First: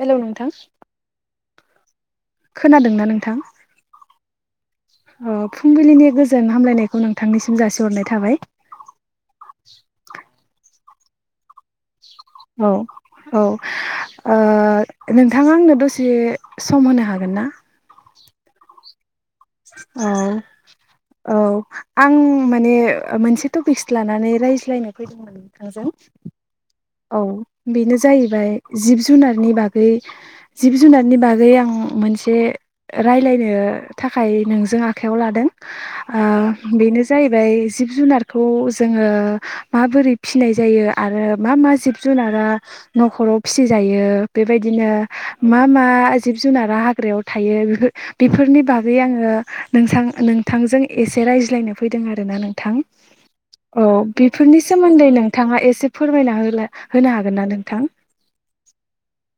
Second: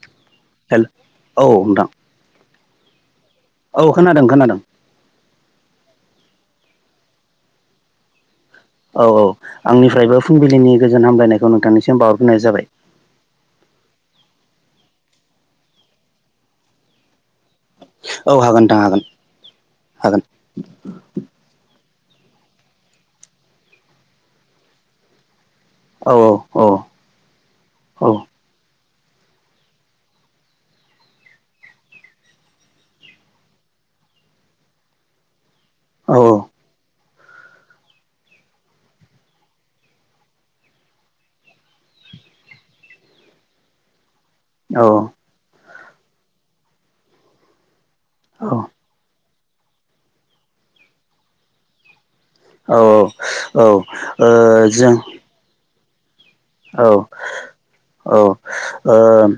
Hello नोंथां हेल औ नोंथां खोनादों ना नोंथां औ खोनादों खोनादों। अ फुंबिलिनि गोजोन हामलायनायखौ नोंथांनिसिम जासिहरनाय थाबाय औ औ आंनिफ्रायबो फुंबिलिनि गोजोन हामलायनायखौ नोंथांनिसिम बावहरबाय औ औ नोंथाङा आंनो दसे सम होनो हागोन ना? औ हागोन नोंथां हागोन। औ औ आं माने मोनसे टपिक्स लानानै रायज्लायनो फैदोंमोन। हागोन औ औ औ बेनो औ जाहैबाय जिब जुनारनि बागै जिब जुनारनि बागै आं मोनसे राय्लायनो थाखाय नोंजों आखायाव लादों। औ बेनो जाहैबाय जिब जुनारखौ जोङो माबोरै फिसिनाय जायो आरो मा मा जिब जुनार जुनारा न'खराव फिसिजायो। औ बेबायदिनो मा मा जिब जुनारा हाग्रायाव थायो। बिफोर बेफोरनि बागै नोंथांजों एसे रायज्लायनो फैदों आरो। नोंथां औ औ बेनि ओ जों सोमोन्दै नोंथाङा फोरमायना औ होनो हागोन ना नोंथां? औ ओ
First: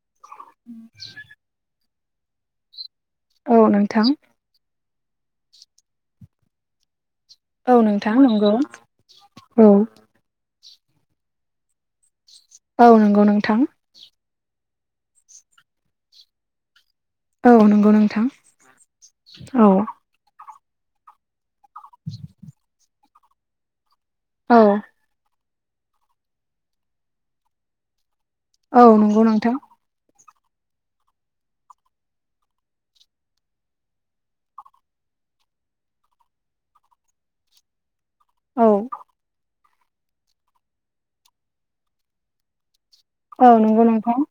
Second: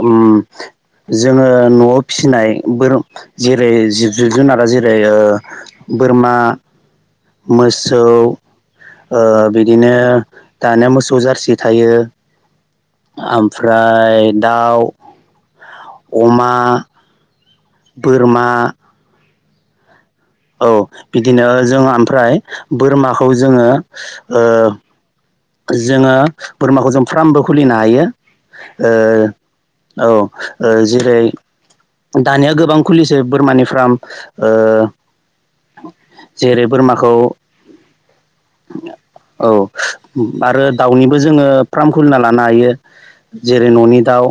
उम जोङो [unintelligible] न'आव फिसिनाय बोर औ जेरै नोंथां जिब जुनारा जेरै ओ बोरमा औ मोसौ नोंथां नंगौ औ बिदिनो दानिया मोसौ जारसि थायो। औ नंगौ नोंथां ओमफ्राय दाउ अमा औ नंगौ नोंथां बोरमा औ औ बिदिनो जों ओमफ्राय बोरमाखौ जोङो ओ औ जोङो बोरमाखौ जों फ्रामबो खुलिनो हायो। औ ओ नंगौ नोंथां औ ओ जेरै दानिया गोबां खुलिसै बोरमानि फ्राम ओ जेरै बोरमाखौ औ औ आरो दाउनिबो जोङो फ्राम खुलिना लानो हायो। औ जेरै नंगौ न'नि नोंथां दाउ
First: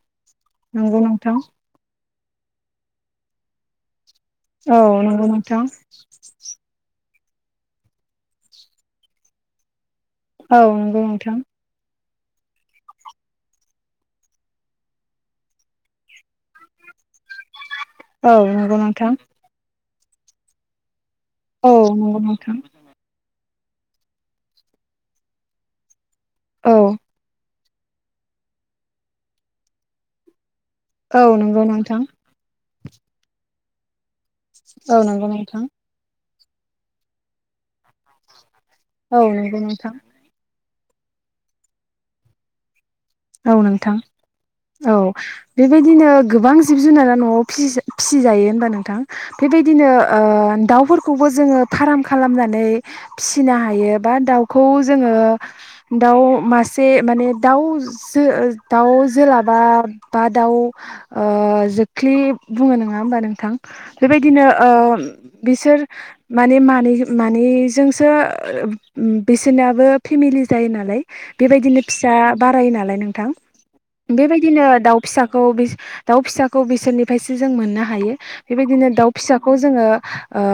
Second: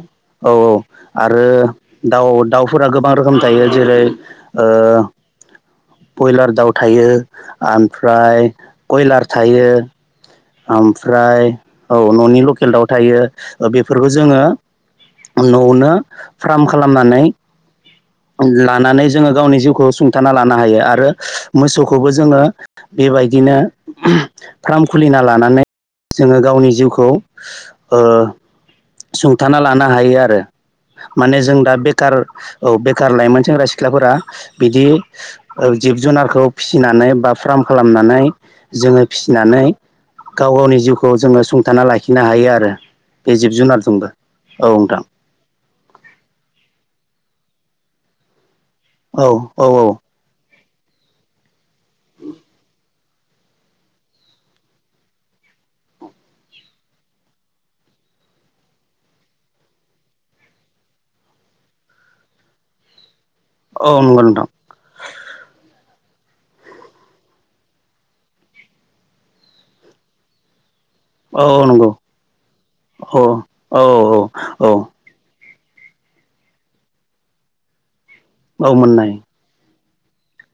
औ औ नंगौ नोंथां आरो दाउ दाउफोरा गोबां रोखोमनि थायो। जेरै ओ औ नंगौ नोंथां बयलार दाउ थायो, आमफ्राय कयलार थायो औ नंगौ नोंथां ओमफ्राय औ न'नि लकेल दाउ थायो बेफोरखौ जोङो नौनो फ्राम खालामनानै औ नंगौ लानानै नोंथां जोङो गावनि जिउखौ सुंथाना लानो हायो आरो। औ मोसौखौबो नंगौ जोङो नोंथां बेबायदिनो [unintelligible] फ्राम खुलिना लानानै जोङो गावनि औ जिउखौ ओ सुंथाना लानो हायो आरो। औ माने जों नंगौ दा नोंथां बेकार औ बेखार लाइमोन सेंग्रा सिख्लाफोरा बिदि औ नंगौ नोंथां जिब-जुनारखौ फिसिनानै बा फ्राम खालामनानै जोङो औ नंगौ फिसिनानै नोंथां गाव गावनि जिउखौ जोङो सुंथाना लाखिनो हायो आरो। बे जिब औ नोंथां जुनारजोंबो औ बेबायदिनो गोबां जिब-जुनारा न'आव फिसि फिसिजायो होनबा नोंथां औ औ बेबायदिनो ओ दाउ फोरखौबो जोङो फारार् खालामनानै फिसिनो हायो बा दाउखौ जोङो दाउ मासे माने दाउ जो ओ दाउ जोलाबा बा दाउ ओ जोख्लि बुङो नङा होमबा नों औ नंगौ बेबायदिनो नोंथां ओ बिसोर माने मानै मानैजोंसो बिसोरनाबो फिमिलि जायो नालाय औ औ बेबायदिनो नंगौ फिसा बारायो नालाय औ नोंथां औ बेबायदिनो औ दाउ फिसा खौ बिस दाउ फिसाखौ बिसोनिफायसो जों मोननो हायो औ बेबायदिनो मोननो दाउ हायो फिसाखौ जोङो ओ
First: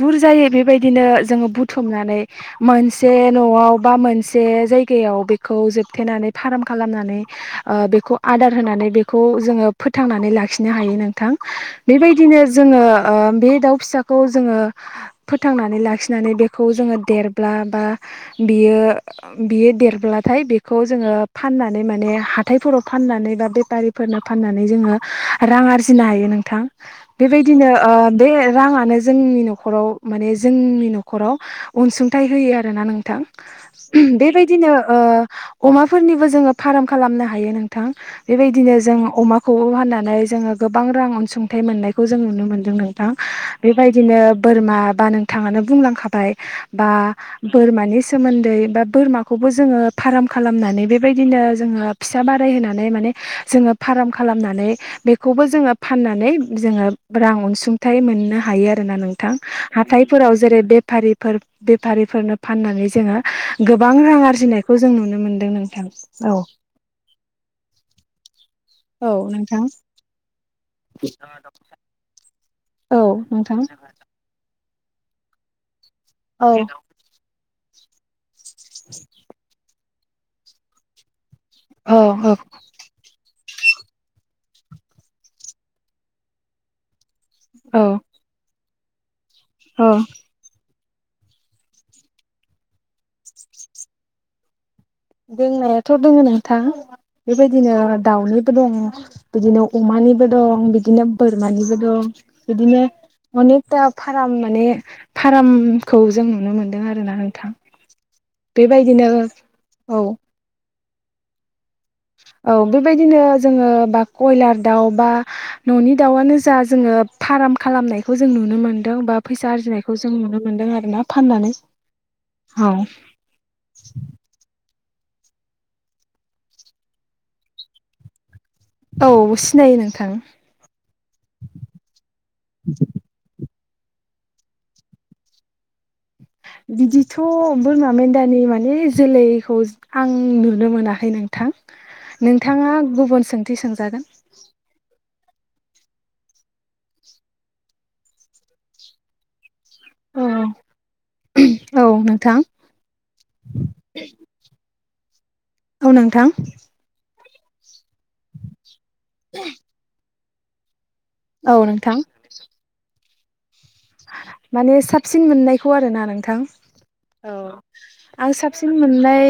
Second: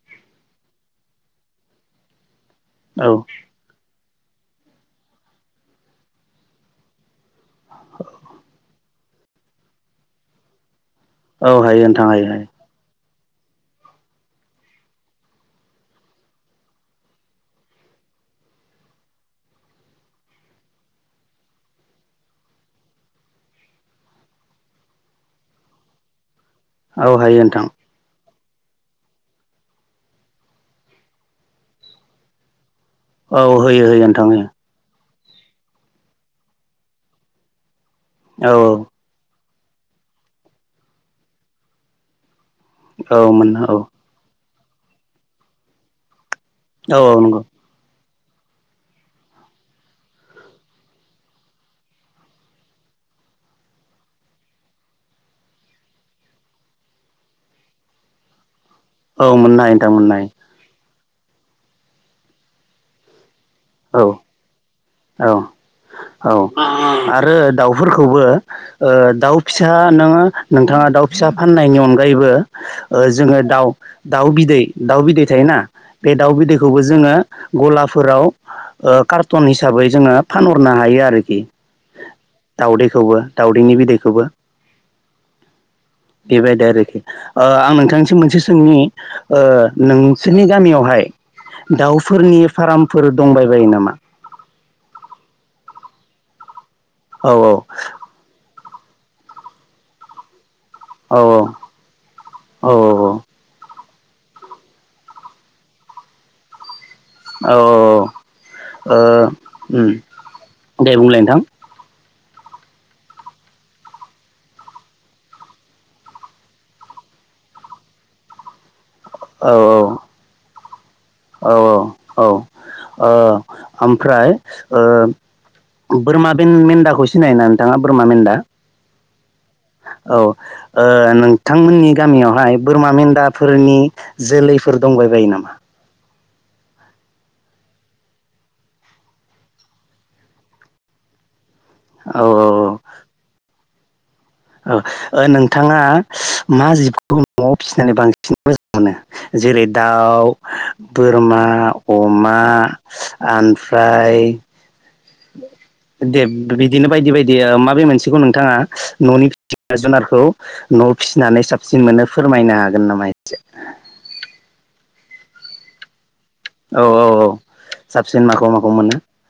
बुरजायै बेबायदिनो जोङो बुथुमनानै मोनसे न'वाव बा मोनसे जायगायाव बेखौ जोबथेनानै फार्म खालामनानै ओ बेखौ आदार होनानै बेखौ जोङो फोथांनानै लाखिनो हायो नो थां औ हायो नोंथां हायो बेबायदिनो हायो जोङो ओ बे दाउ फिसाखौ जोङो फोथांनानै लाखिनानै बेखौ जोङो देरब्ला बा बियो बियो देरब्लाथाय बेखौ जोङो फाननानै माने हाथायफोराव फाननानै बा बेपारिफोरनो फाननानै जोङो रां आरजिनो हायो नों औ हायो नोंथां बेबायदिनो ओ बे राङानो जोंनि न'खराव माने जोंनि न'खराव अनसुंथाइ होयो आरो। रोना नोंथां औ होयो होयो [unintelligible] नोंथां होयो बेबायदनो ओ अमा फोरनिबो जोङो फाराम खालामनो हायो। नोंथां औ औ बेबायदिनो जों अमा खौबो फाननानै जोङो गोबां रां अनसुंथाइ मोननायखौ जों नुनो मोनो। नोंथां औ मोननो औ बेबायदिनो बोरमा बा नोंथाङानो बुंलांखाबाय बा औ औ नंगौ औ बोरमानि सोमोनदै बा बोरमाखौबो जोङो फार्म खालामनानै बेबायदिनो जोङो फिसा बारायहोनानै माने जोङो फाराम खालामनानै बेखौबो जोङो फाननानै जोङो रां अनसुंथाइ मोननो हायो आ ना नोंथां मोननो हायो नोंथां मोननो हायो औ हाथायफोराव जेरै बेफारिफोर बेफारिफोरनो फाननानै जोङो गोबां रां आरजिनायखौ जों नुनो औ मोनदों नों औ आरो दाउफोरखौबो ओ औ दाउ नोंथां फिसा नोङो नोंथाङा दाउ फिसा फाननायनि अनगायैबो औ ओ जोङो नोंथां दाउ दाउ बिदै दाउ बिदै थायोना बे दाउ औ बिदैखौबो जोङो ग'लाफोराव ओ कार्टन हिसाबै हिसाबै जोङो फानहरनो हायो आरोखि औ औ दाउदैखौबो दाउदैनि बिदैखौबो बेबायदि आरोखि ओ आं नोंथांनिसम मोनसे सोंनि ओ औ नोंसोरनि गामियावहाय दाउफोरनि फार्मफोर दंबाय बायो नामा दोंनायाथ दोङ नोंथां औ बेबायदिनो दाउनि दङ बिदिनो अमानिबो दं बिदिनो औ बोरमानिबो दं औ बिदिनो अनेकथा फार्म माने फार्मखौ जों नुनो मोनो आरोना औ नोंथां औ औ बेबायदिनो ओ औ दे बुंलाय नोंथां औ बेबायदिनो जोङो बा कयलार दाउ बा न'नि दाउआनो जा जोङो फार्म खालामनायखौ जों नुनो मोनो बा औ फैसा आरजिनायखौ जों नुनो मोन्दों आरोना फाननानै औ औ ओ ओमफ्राय बोरमा बे मेन्दाखौ सिनायोना नोंथाङा बोरमा मेन्दा औ सिनायो नोंथां औ नोंथांमोननि गामियावहाय बोरमा मेन्दा फोरनि जोलैफोर दंबाय बायो नामा बिदिथ बोरमा मेन्दानि माने जोलैखौ आं नुनो मोनाखै नोंथां औ नोंथाङा औ गुबुन सोंथि सोंजागोन औ नोंथाङा मा जिबखौ न'आव फिसिनानै बांसिन मोजां मोनो जेरै दाउ औ बोरमा औ अमा ओमफ्राय दे नोंथां बिदिनो बायदि बायदि माबे मोनसेखौ नोंथाङा न'नि सिब जुनारखौ न'वाव फिसिनानै औ साबसिन नोंथां मोनो फोरमायनो हागोन नामा एसे माने साबसिन मोननायखौ आरोना नों नोंथां औ आं माखौ साबसिन माखौ मोनो मोननाय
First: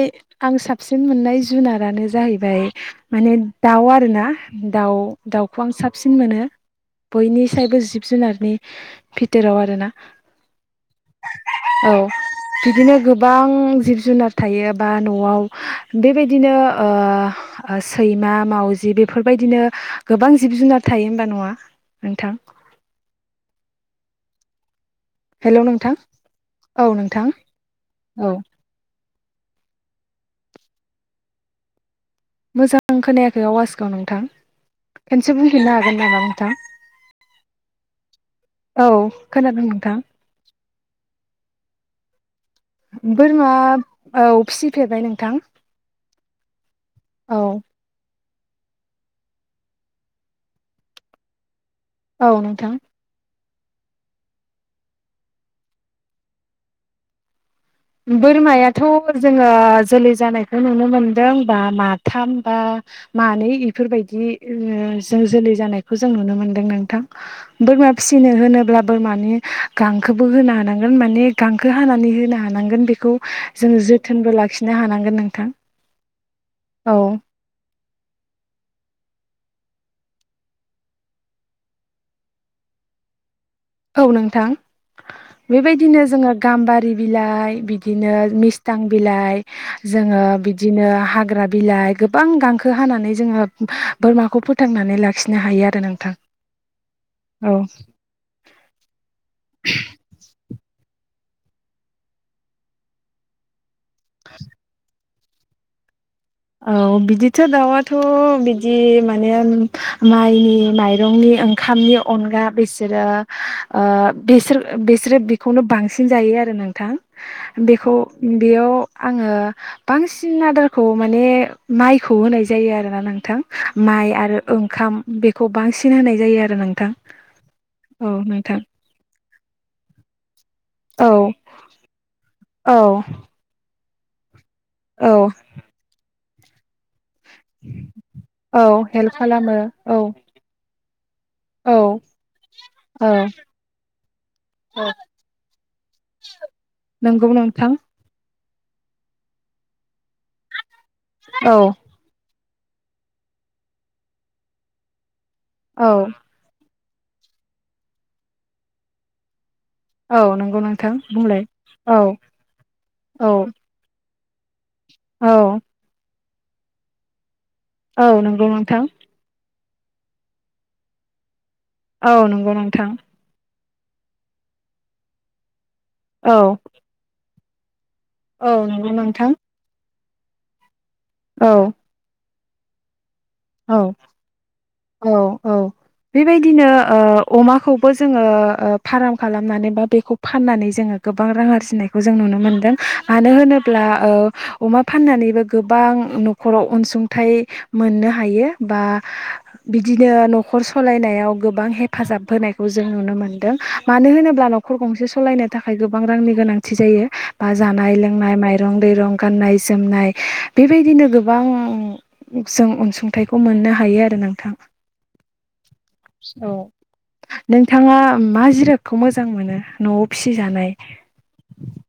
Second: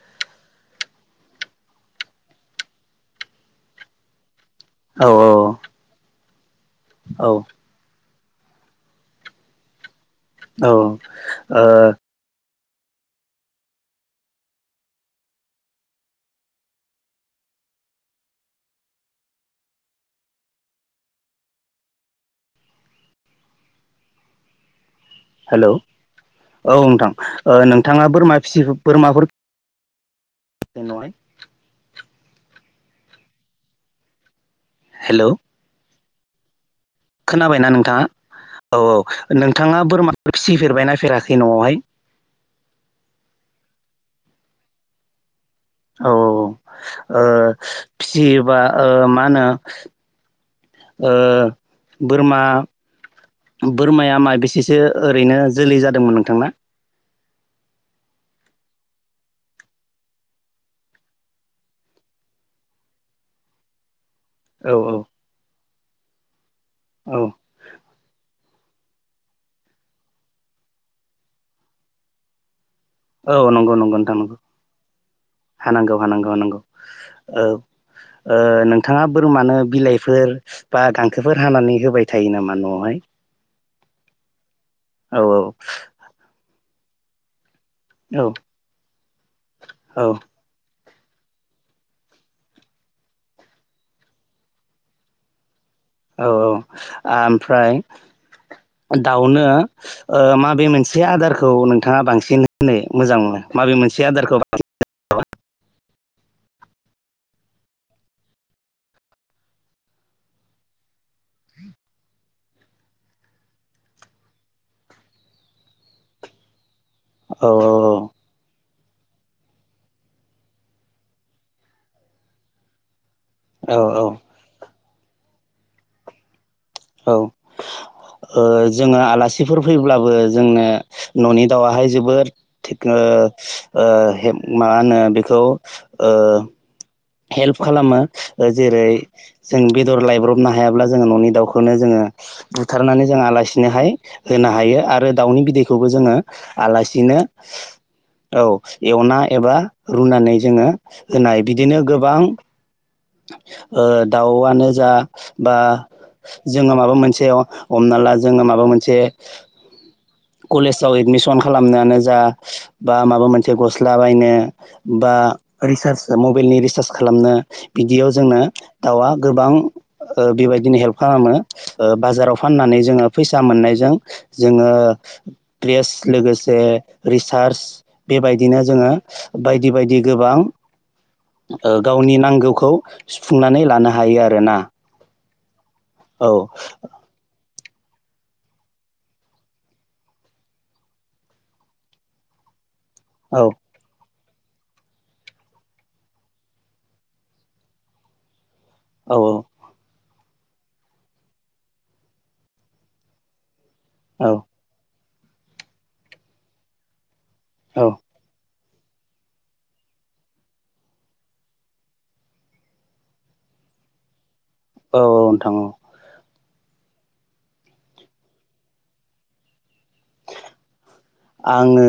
आं साबसिन मोननाय जुनारानो जाहैबाय माने दाउ आरोना दाउ औ दाउखौ आं साबसिन मोनो औ बयनिस्रायबो जिब जुनारनि भिथोराव आरो ना औ ओ बिदिनो गोबां जिब जुनार थायो बा न'वाव बेबायदिनो सैमा मावजि बेफोरबायदिनो गोबां जिब जुनार थायो होमबा नङा नोंथां हेलौ औ नोंथां नोंथाङा औ बोरमा फिसि बोरमाफोर नोनावहाय मोजां खोनायाखै आवाजखौाव नोंथां हेलौ खनसे बुंहिनो हागोन नामा नोंथां खोनाबायना नोंथाङा औ औ खोनादों नोंथाङा नोंथां बोरमा फिसिफेरबाय नायफेराखै न'वावहाय बोरमा औ फिसिफेरबाय नोंथां औ औ ओ औ जेनेबा ओ मा होनो औ बोरमा नोंथां बोरमाया माबेसेसो ओरैनो जोलै जादोंमोन नोंथांना बोरमायाथ जोहख जोलै जानायखौ नुनो मोनदों बा माथाम बा मानै इफोरबायदि औ जोलै जानायखौ जों नुनो मोनदों नोंथां औ बोरमा फिसिनो होनो होनोब्ला बोरमानो गांखोबो होनो हानांगोन माने गांखो हानानै होनो हानांगोन बेखौ औ नंगौ जोंङ नंगौ नोंथां नंगौ जोथोनबो लाखिनो हानांगोन नोंथां हानांगौ हानांगौ हानांगौ औ औ नोंथाङा बोरमानो बिलाइफोर बा गांखोफोर हानानै होबाय थायो नामा न'आवहाय औ नोंथां औ औ बेबायदिनो जोङो गाम्बारि बिलाइ बि बिदिनो औ मिस्थां बिलाइ औ जोङो बिदिनो हाग्रा बिलाइ गोबां गांखो हानानै जोङो बोरमाखौ फोथांनानै लाखिनो हायो आरो नोंथां औ औ औ। आओमफ्राय दाउनो ओ माब मोनसे आदारखौ नोंथाङा बांसिन होनो मोजां मोनो माबे मोनसे आदारखौ बांसिन औ बिदिथ' दाउआथ' बिदि माने ओम माइनि माइरंनि ओंखामनि अनगा बिसोरो ओ बिसोरो बेखौनो बांसिन जायो आरो ना थां औ बेखौ बेयाव आङो बांसिन आदारखौ माने माइखौ होनाय जायो आरोना नोंथां औ औ माइ आरो ओंखाम बेखौ बांसिन होनाय जायो आरो नों औ ओ जोङो आलासिफोर फैब्लाबो जोंनो औ न'नि दाउाहाय जोबोद थिगन ओ औ ओ मा होनो औ बेखौ ओ हेल्प खालामो ओ जेरै औ हेल्प खालामो जों औ बेदर लायब्रबनो हायाब्ला जोङो न'नि दाउखौनो औ जोङो बुथारनानै औ जों आलासिनोहाय होनो औ हायो आरो दाउनि बिदैखौबो जोङो आलासि नंगौ नोंथां औ एवना एबा रुनानै जोङो होनाय औ बिदि गोबां ओ दाउआनो जा बा औ जोंङो मा [unintelligible] मोनसे हमना ला जोङो माबा मोनसे औ नंगौ कलेजाव नोंथां एडमिसन बुंलाय औ खालामनायानो जा बा माबा औ मोनसे गस्ला बायनो बा औ रिसार्ज मबाइलनि रिसार्ज खालामनो औ बिदियाव जोंनो नंगौ नोंथां दाउआ गोबां ओ बेबायदिनो हेल्प खालामो ओ औ बाजाराव नंगौ फाननानै नोंथां जोङो फैसा मोननायजों जोङो प्रेस औ लोगोसे रिसार्च औ बेबायदिनो नंगौ जोङो नोंथां बायदि बायदि गोबां औ ओ गावनि नांगौखौ सुफुंनानै औ लानो हायो आरोना औ औ औ बेबायदिनो ओ अमा खौबो जोङो ओ फार्म खालामनानै बा बेखौ फाननानै जोङो गोबां रां आरजिनायखौ जों नुनो मोन्दों मानो औ होनोब्ला ओ अमा फाननानैबो गोबां न'खराव अनसुंथाइ मोननो हायो बा औ बिदिनो न' न'खर सालायनायाव गोबां हेफाजाब होनायखौ जों नुनो मोनदों मानो औ होनोब्ला न'खर गंसे सलायनो थाखाय गोबां रांनि गोनांथि जायो बा औ जानाय लोंनाय माइ दं दैरं गाननाय जोमनाय बेबायदिनो गोबां जों अनसुं थायखौ मोननो हायो आरो नोंथां औ औ नोंथां औ औ नोंथाङा मा जिरादखौ मोजां मोनो न'आव फिसिजानाय आङो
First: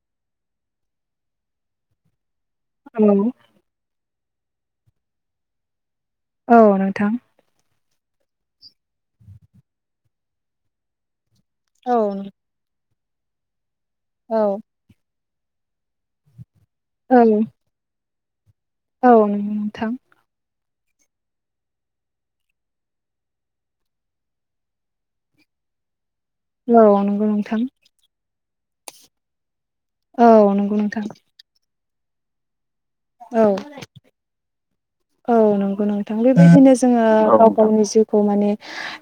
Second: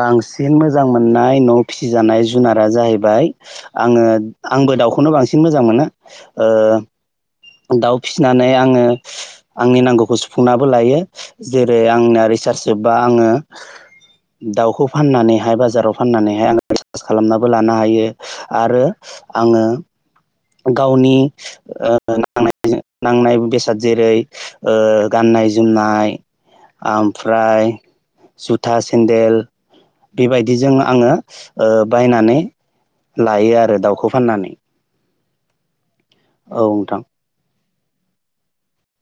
बांसिन मोजां मोननाय न' फिसिजानाय जु जुनारा औ जाहैबाय आङो आंबो दाउखौनो बांसिन मोजां मोनो ओ औ नोंथां दाउ फिसिनानै आङो आंनि नांगौखौ सुफुंनाबो लायो जेरै औ आंना रिसार्च जोब्बा आङो दाउखौ फाननानै हाथाइ बाजाराव फननानैहाय रिचार्स नंगौ खालामनाबो लानो हायो आरो आङो नोंथां गावनि ओ नांनाय नांनाय बेसाद जेरै ओ गाननाय जोमनाय औ नंगौ नोंथां ओमफ्राय जुथा सेन्देल औ बेबायदिजों नंगौ नोंथां आङो ओ बायनानै औ लायो आरो दाउखौ फाननानै औ नंगौ नोंथां औ बेबायदिनो नोंथां जोङो गावनि जिउखौ माने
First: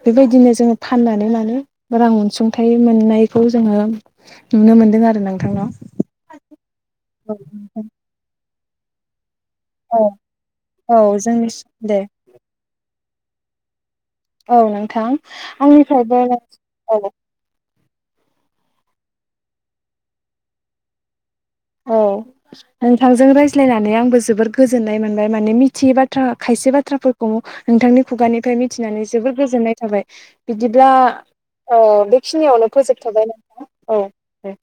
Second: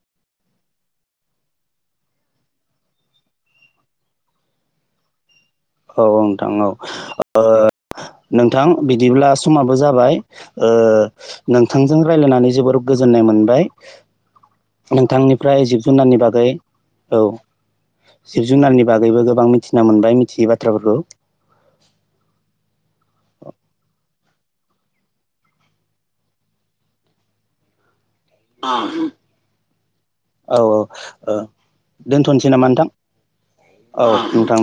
बेबायदिनो जोङो फाननानै माने रां अनसुंथाइ मोननायखौ जोङो नुनो मोनदों आरो ना औ औ नोंथां औ ओ नोंथां बिदिब्ला समाबो औ जाबाय ओ औ जोंनि नोंथांजों दे रायज्लायनानै जोबोर गोजोननाय मोनबाय औ नोंथां नोंथांनिफ्राय आंनिफ्रायबो जिब-जुनारनि बागै औ जिब-जुनारनि बागैबो गोबां मिथिना मोनबाय मिथियै बाथ्राफोरखौ औ नोंथांजों रायज्लायनानै आंबो जोबोद गोजोननाय मोनबाय माने मिथियै बाथ्रा खायसे बाथ्राफोरखौ खौ नोंथांनि खुगानिफ्राय औ मिथिनानै जोबोर गोजोननाय थाबाय औ बिदिब्ला ओ औ दोनथ'नोसै नामा बेखिनियावनो नोंथां फोजोबथ'बाय नामा औ दे